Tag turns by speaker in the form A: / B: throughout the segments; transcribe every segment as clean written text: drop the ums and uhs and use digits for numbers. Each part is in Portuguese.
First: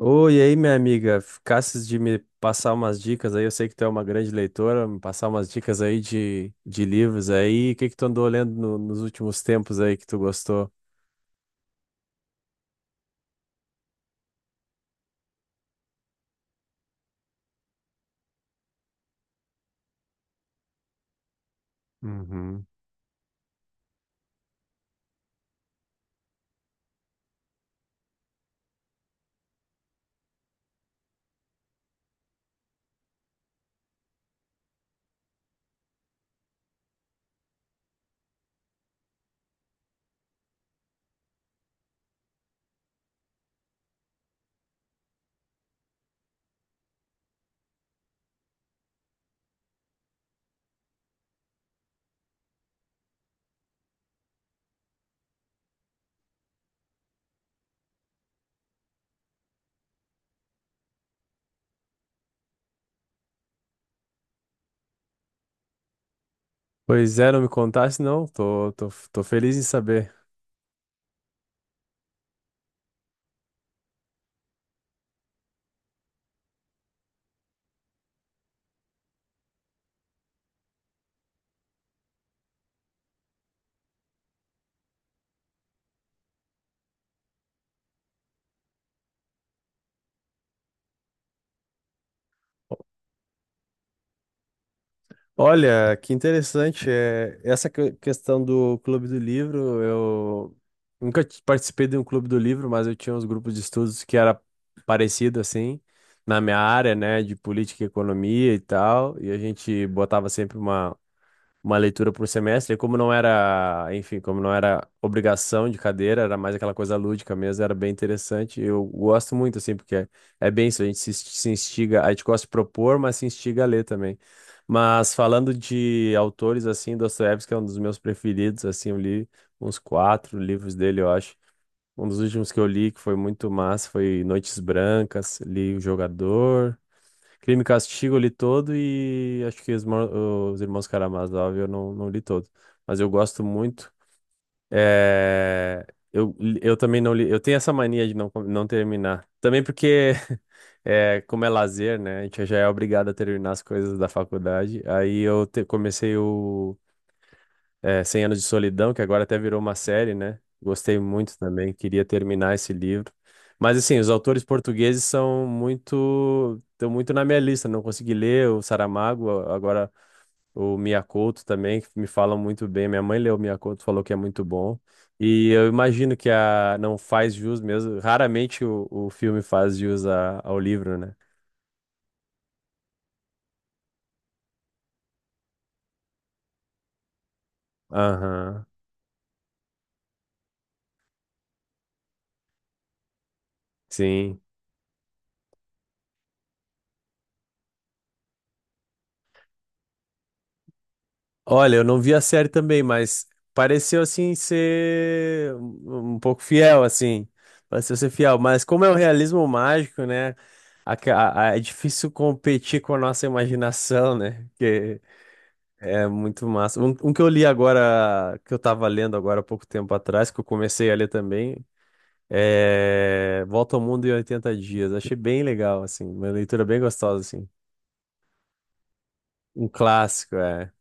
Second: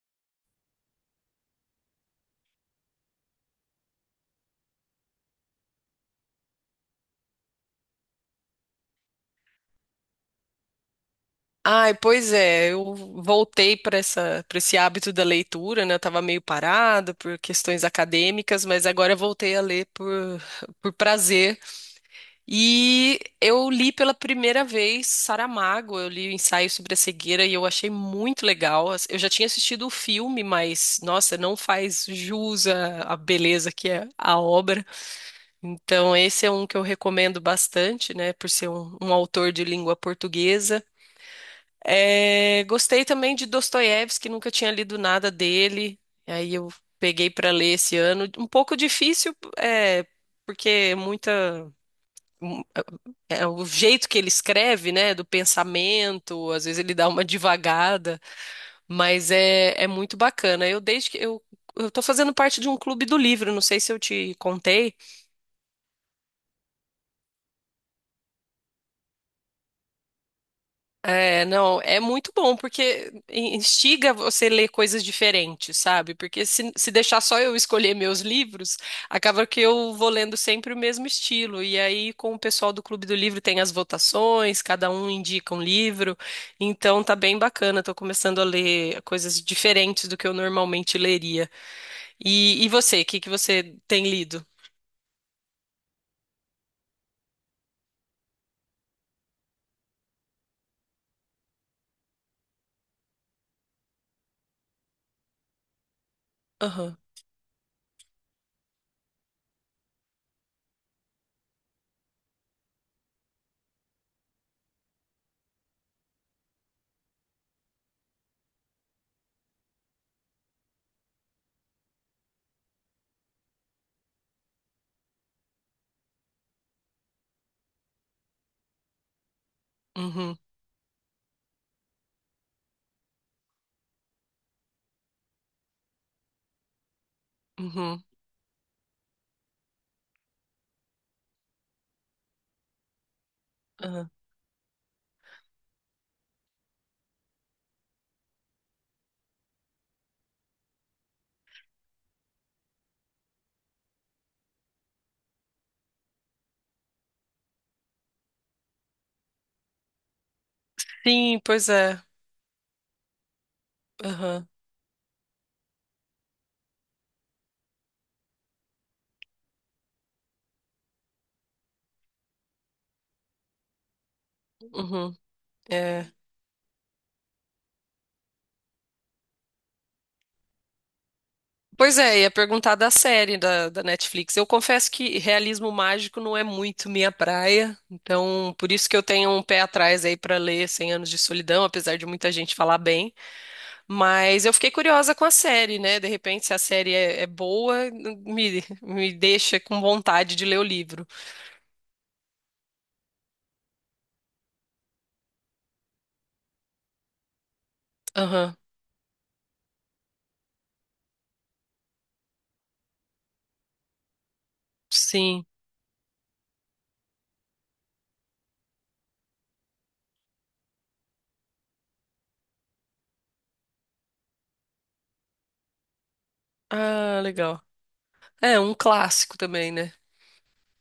A: Oi, e aí, minha amiga, ficasses de me passar umas dicas aí, eu sei que tu é uma grande leitora, me passar umas dicas aí de livros aí, o que que tu andou lendo nos últimos tempos aí que tu gostou?
B: Ai, pois é, eu voltei para essa, para esse hábito da leitura, né? Eu estava meio parada por questões acadêmicas, mas agora eu voltei a ler por prazer.
A: Uhum.
B: E eu li pela primeira vez Saramago, eu li o Ensaio sobre a Cegueira e eu achei muito legal. Eu já tinha assistido o filme, mas nossa, não faz jus à beleza que é a obra. Então, esse é um que eu recomendo bastante, né? Por ser um autor de língua portuguesa. É, gostei também de Dostoiévski, nunca tinha lido nada dele. Aí eu peguei para ler esse ano. Um pouco difícil, é, porque é muita um, é é o jeito que ele escreve, né, do pensamento, às vezes ele dá uma divagada, mas é muito bacana. Eu desde que eu tô fazendo parte de um clube do livro, não sei se eu te contei.
A: Pois é, não me contasse não, tô feliz em saber.
B: É, não, é muito bom, porque instiga você a ler coisas diferentes, sabe? Porque se deixar só eu escolher meus livros, acaba que eu vou lendo sempre o mesmo estilo. E aí, com o pessoal do Clube do Livro, tem as votações, cada um indica um livro. Então, tá bem bacana, tô começando a ler coisas diferentes do que eu normalmente leria. E você, o que que você tem lido?
A: Olha, que interessante. É, essa questão do Clube do Livro, eu nunca participei de um Clube do Livro, mas eu tinha uns grupos de estudos que era parecido assim, na minha área,
B: Aham.
A: né, de política e economia e tal, e a gente botava sempre uma leitura por semestre, e como não era, enfim, como não era obrigação de cadeira, era mais aquela coisa lúdica mesmo, era bem interessante. Eu gosto muito, assim, porque é bem isso, a gente se instiga, a gente gosta de propor, mas se instiga a ler também. Mas falando de autores, assim, Dostoiévski é um dos meus preferidos, assim, eu li uns quatro
B: Uhum.
A: livros dele, eu acho. Um dos últimos que eu li, que foi muito massa, foi Noites Brancas, li O Jogador, Crime e
B: Uhum.
A: Castigo eu li todo e acho que os Irmãos Karamazov eu não li todo. Mas eu gosto muito.
B: Aham.
A: É, Eu, eu também não li. Eu tenho essa mania de não terminar. Também porque, é, como é lazer, né? A gente já é obrigado a terminar as coisas da faculdade. Aí eu comecei 100 Anos de Solidão, que agora até virou uma série, né? Gostei muito
B: Sim, pois
A: também,
B: é.
A: queria terminar esse livro. Mas assim, os autores
B: Aham.
A: portugueses são muito, estão muito na minha lista, não consegui ler o Saramago, agora o Miyakoto também, que me falam muito bem. Minha mãe leu o Miyakoto, falou que é muito bom.
B: Uhum.
A: E eu
B: É.
A: imagino que a não faz jus mesmo, raramente o filme faz jus ao livro, né?
B: Pois é, ia perguntar da série da Netflix. Eu confesso que realismo mágico não é muito minha praia, então
A: Aham,
B: por isso que eu tenho um pé atrás aí pra ler Cem Anos de Solidão, apesar de muita gente falar bem.
A: sim.
B: Mas eu fiquei curiosa com a série, né? De repente, se a série é boa, me deixa com vontade de ler o livro.
A: Olha, eu não vi a série também, mas pareceu assim ser um pouco fiel, assim. Pareceu ser fiel.
B: Aham.
A: Mas como é o realismo mágico, né? É difícil competir com a nossa imaginação, né? Que
B: Sim.
A: é muito massa. Um que eu li agora, que eu tava lendo agora há pouco tempo atrás, que eu comecei a ler também, é Volta ao Mundo em Oitenta Dias. Achei bem legal, assim. Uma leitura bem gostosa,
B: Ah,
A: assim.
B: legal. É um clássico
A: Um
B: também, né?
A: clássico, é.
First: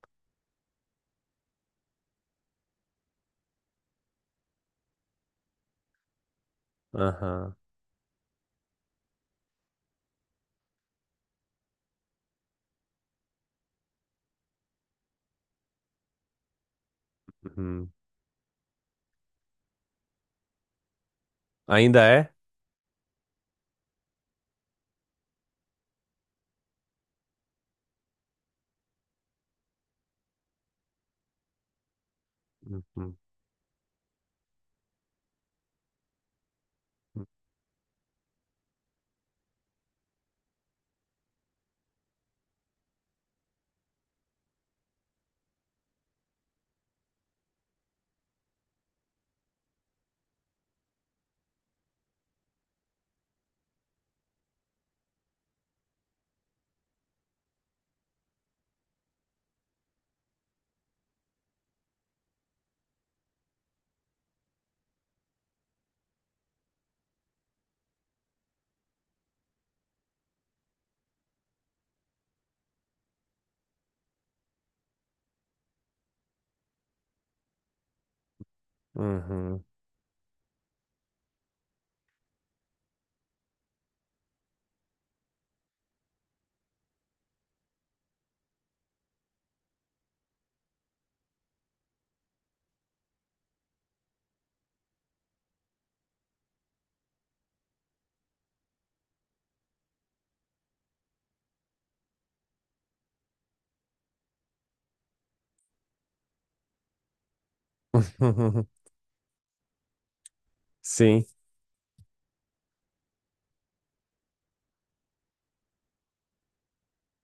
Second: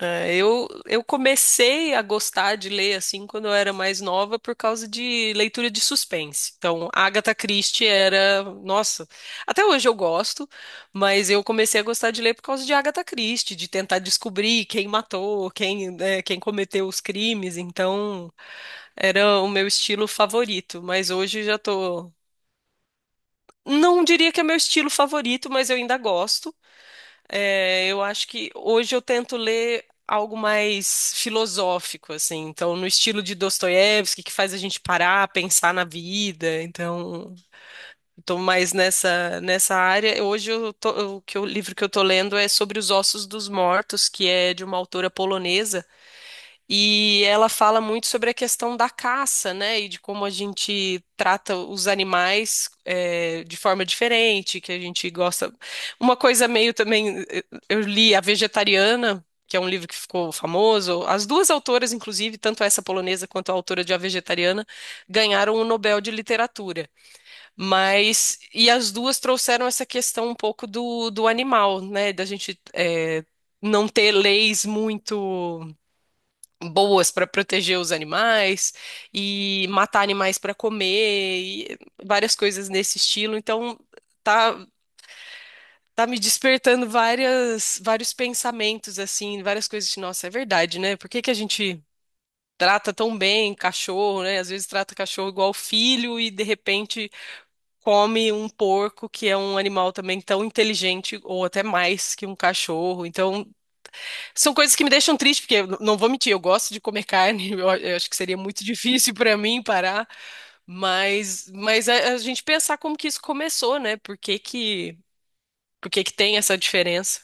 B: É, eu comecei a gostar de ler assim quando eu era mais nova por causa de leitura de suspense. Então, Agatha
A: Aham.
B: Christie era, nossa, até hoje eu gosto, mas eu comecei a gostar de ler por causa de Agatha Christie, de tentar descobrir quem matou, quem, né, quem cometeu os crimes.
A: Uhum.
B: Então, era o meu estilo favorito, mas hoje já
A: Ainda
B: tô,
A: é?
B: não diria que é meu estilo favorito, mas eu ainda gosto. É, eu acho que hoje eu tento ler algo mais filosófico, assim, então no
A: Uhum.
B: estilo de Dostoiévski, que faz a gente parar, pensar na vida. Então, estou mais nessa área. Hoje eu tô- o que eu- o livro que eu tô lendo é sobre os ossos dos mortos, que é de uma autora polonesa. E ela fala muito sobre a questão da caça, né? E de como a gente trata os animais de forma diferente, que a gente gosta. Uma coisa meio também, eu li A Vegetariana, que é um livro que ficou famoso. As duas autoras, inclusive, tanto essa polonesa quanto a autora de A Vegetariana, ganharam o Nobel de Literatura. Mas, e as duas trouxeram essa questão um pouco do animal, né? Da gente não ter leis muito boas para proteger os animais
A: Uhum.
B: e matar animais para comer e várias coisas nesse estilo. Então tá tá me despertando várias vários pensamentos assim, várias coisas de nossa, é verdade, né? Por que que a gente trata tão bem cachorro, né? Às vezes trata cachorro igual filho e de repente come um porco que é um animal também tão inteligente ou até mais que um cachorro. Então são coisas que me deixam triste, porque eu não vou mentir, eu gosto de comer carne, eu acho que seria muito difícil para mim parar,
A: Sim,
B: mas a gente pensar como que isso começou, né? Por que que tem essa diferença?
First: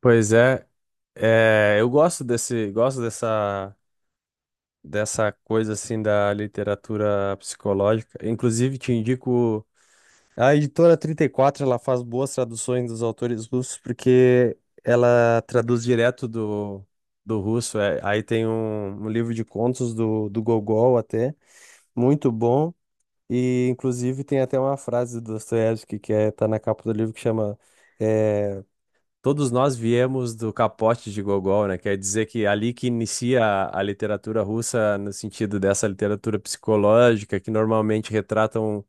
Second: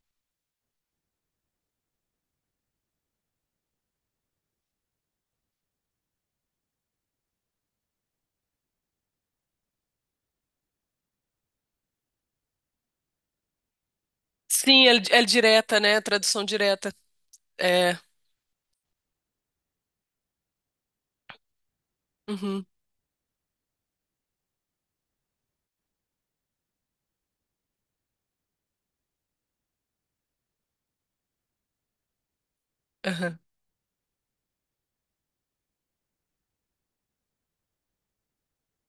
A: pois é. É, eu gosto desse, gosto dessa coisa assim da literatura psicológica. Inclusive, te indico a editora 34, ela faz boas traduções dos autores russos porque
B: Sim, é, é
A: ela
B: direta,
A: traduz
B: né?
A: direto
B: Tradução
A: do,
B: direta.
A: do russo.
B: É.
A: É, aí tem um livro de contos do Gogol até, muito
B: Uhum.
A: bom. E inclusive tem até uma frase do Dostoiévski que é, tá na capa do livro que chama é, Todos nós viemos do capote de Gogol, né? Quer dizer que é ali que
B: Aham.
A: inicia a literatura russa, no sentido dessa literatura psicológica, que normalmente retrata um,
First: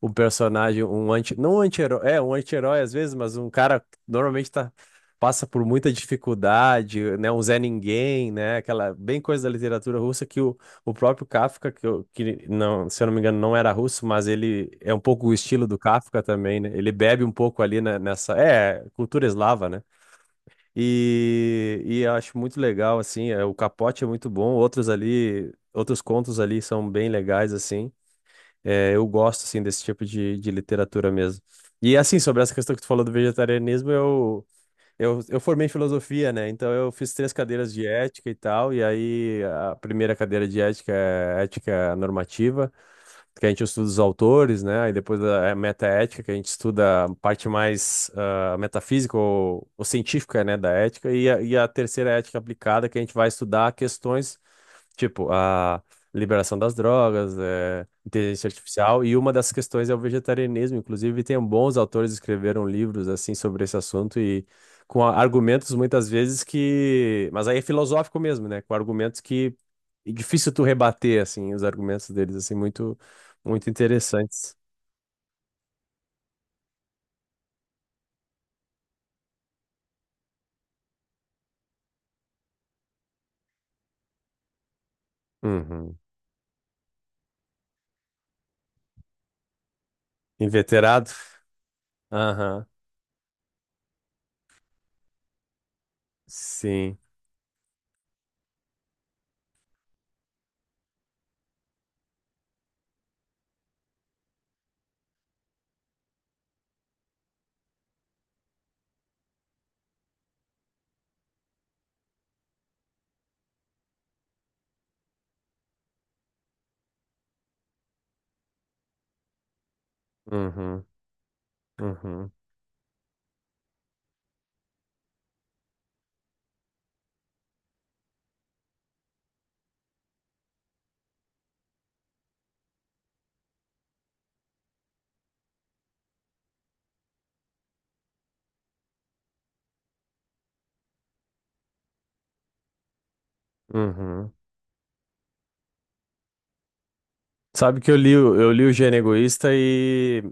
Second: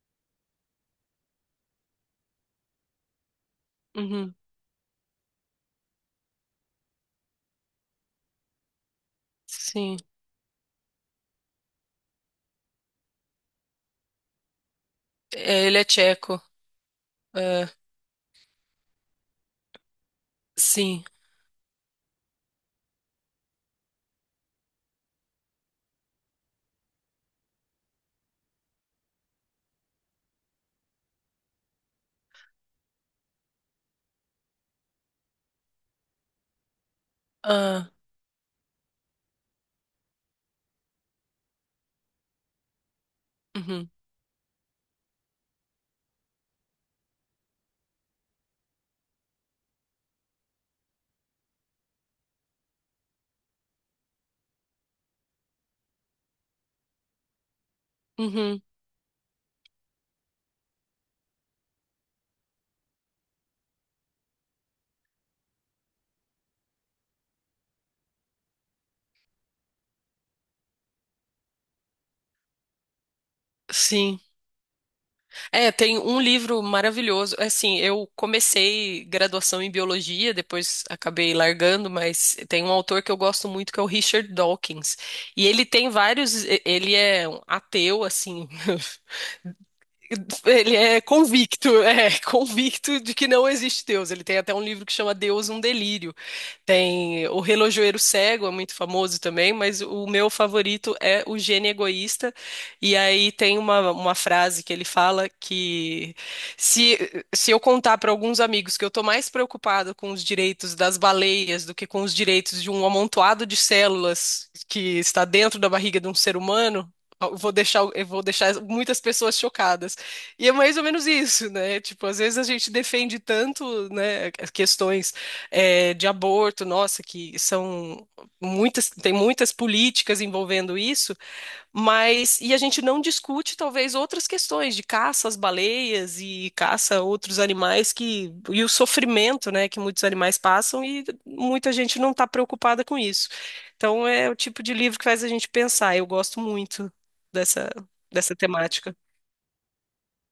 A: um personagem, um anti, não um anti-herói, é um anti-herói às vezes, mas um cara que
B: Uhum.
A: normalmente tá, passa por muita dificuldade, né? Um Zé Ninguém, né? Aquela bem coisa da literatura
B: Sim.
A: russa que o próprio Kafka, que não, se eu não me engano, não era russo, mas ele é um pouco o estilo
B: É,
A: do
B: ele é
A: Kafka
B: tcheco.
A: também, né? Ele bebe um pouco
B: É,
A: ali nessa, cultura eslava, né?
B: sim.
A: E eu acho muito legal, assim, o Capote é muito bom, outros ali, outros contos ali são bem legais, assim. É, eu gosto, assim, desse tipo de literatura mesmo. E, assim, sobre essa questão que tu falou do vegetarianismo, eu formei em filosofia, né? Então, eu fiz três cadeiras de
B: Ah.
A: ética e tal, e aí a primeira cadeira de ética é ética normativa, que a gente estuda
B: Uhum.
A: os autores, né? Aí depois a metaética, que a gente estuda a parte mais metafísica ou científica, né, da ética, e a terceira ética aplicada, que a gente vai estudar questões tipo a liberação das drogas, inteligência
B: Uhum.
A: artificial, e uma das questões é o vegetarianismo. Inclusive, tem bons autores que escreveram livros assim sobre esse assunto e com argumentos muitas vezes que, mas aí é filosófico mesmo, né? Com argumentos que é difícil tu rebater assim os argumentos deles assim muito muito
B: Sim.
A: interessante.
B: É, tem um livro maravilhoso. Assim, eu comecei graduação em biologia, depois acabei largando, mas tem um autor que eu gosto muito que é o Richard Dawkins. E ele tem
A: Uhum.
B: ele é um ateu, assim, ele é
A: Inveterado?
B: convicto, é
A: Aham.
B: convicto de que não existe Deus. Ele tem até um livro que chama Deus, um Delírio.
A: Sim.
B: Tem O Relojoeiro Cego, é muito famoso também, mas o meu favorito é O Gênio Egoísta. E aí tem uma frase que ele fala que se, se eu contar para alguns amigos que eu estou mais preocupado com os direitos das baleias do que com os direitos de um amontoado de células que está dentro da barriga de um ser humano, eu vou deixar muitas pessoas chocadas. E é mais ou
A: Uhum.
B: menos isso, né? Tipo, às
A: Uhum.
B: vezes a gente defende tanto, né, as questões de aborto, nossa, que são muitas, tem muitas políticas envolvendo isso, mas e a gente não discute talvez outras questões de caça às baleias e caça a outros animais que e o sofrimento, né, que muitos animais passam e muita gente não está preocupada com isso. Então é
A: Uhum.
B: o tipo de livro que faz a gente pensar. Eu gosto muito dessa
A: Sabe que eu li,
B: dessa
A: o- eu li o
B: temática.
A: Gênio Egoísta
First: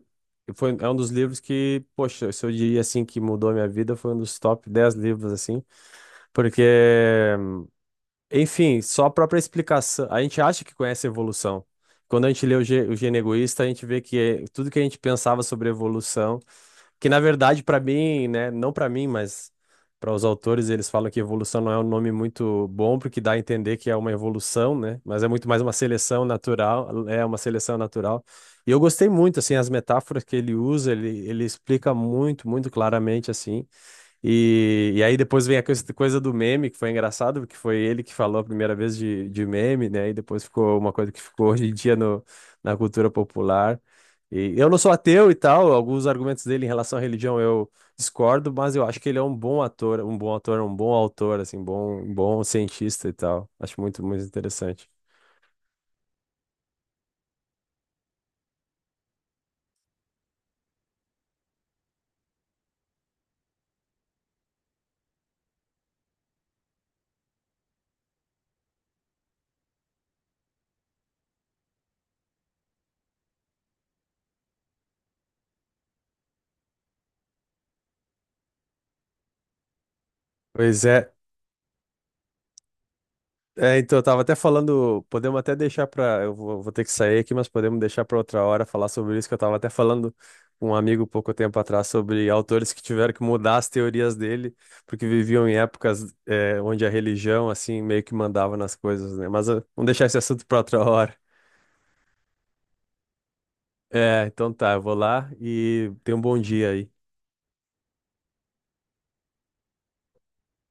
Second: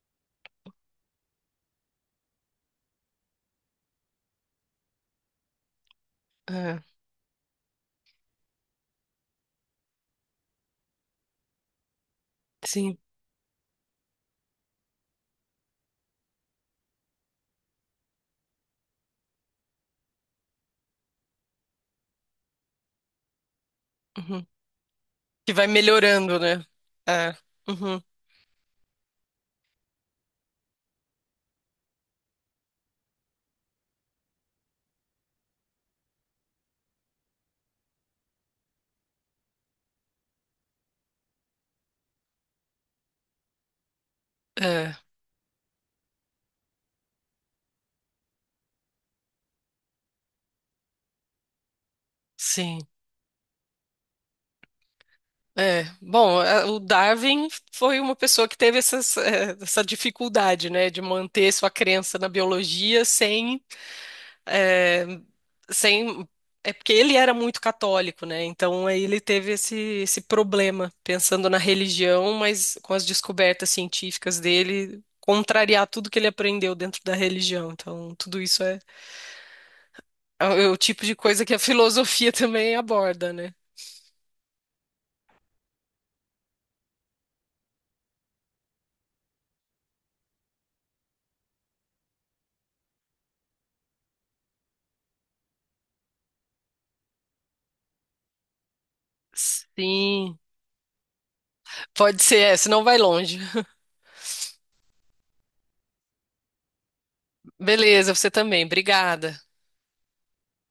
A: e foi, é um dos livros que, poxa, se eu diria assim que mudou a minha vida, foi um dos top 10 livros, assim, porque,
B: É,
A: enfim, só a própria explicação, a gente acha que conhece a evolução. Quando a gente lê o
B: sim.
A: Gênio Egoísta, a gente vê que tudo que a gente pensava sobre evolução, que na verdade, para mim, né, não para mim, mas para os autores, eles falam que evolução não é um nome muito bom, porque dá a entender que é uma
B: Uhum.
A: evolução, né? Mas é muito
B: Que
A: mais
B: vai
A: uma seleção
B: melhorando, né?
A: natural, é
B: É.
A: uma seleção
B: Uhum.
A: natural. E eu gostei muito, assim, as metáforas que ele usa, ele explica muito, muito claramente, assim. E aí depois vem a coisa do meme, que foi engraçado, porque foi ele que falou a primeira vez de meme, né? E depois ficou uma coisa que ficou hoje em dia no, na cultura popular. E eu não sou
B: É,
A: ateu e tal, alguns argumentos dele em relação à religião eu discordo, mas eu acho que ele é um bom ator, um bom ator, um bom autor, assim, bom, um bom
B: sim.
A: cientista e tal. Acho muito, muito interessante.
B: É, bom, a- o Darwin foi uma pessoa que teve essas, essa dificuldade, né, de manter sua crença na biologia sem, eh, sem, é porque ele era muito católico, né? Então aí ele teve esse problema pensando na religião, mas com as descobertas científicas dele contrariar tudo que ele aprendeu dentro da religião. Então tudo isso é o é
A: Pois
B: tipo
A: é.
B: de coisa que a filosofia também aborda, né?
A: É, então, eu tava até falando, podemos até deixar pra. Eu vou ter que sair aqui, mas podemos deixar pra outra hora falar sobre isso, que eu tava até falando com um amigo pouco tempo atrás sobre autores que tiveram que mudar as teorias dele, porque viviam em épocas onde a religião, assim, meio que mandava nas coisas, né? Mas vamos deixar esse
B: Sim,
A: assunto pra outra hora.
B: pode ser, é, senão vai longe.
A: É, então tá, eu vou lá e tenha um bom dia aí.
B: Beleza, você também. Obrigada.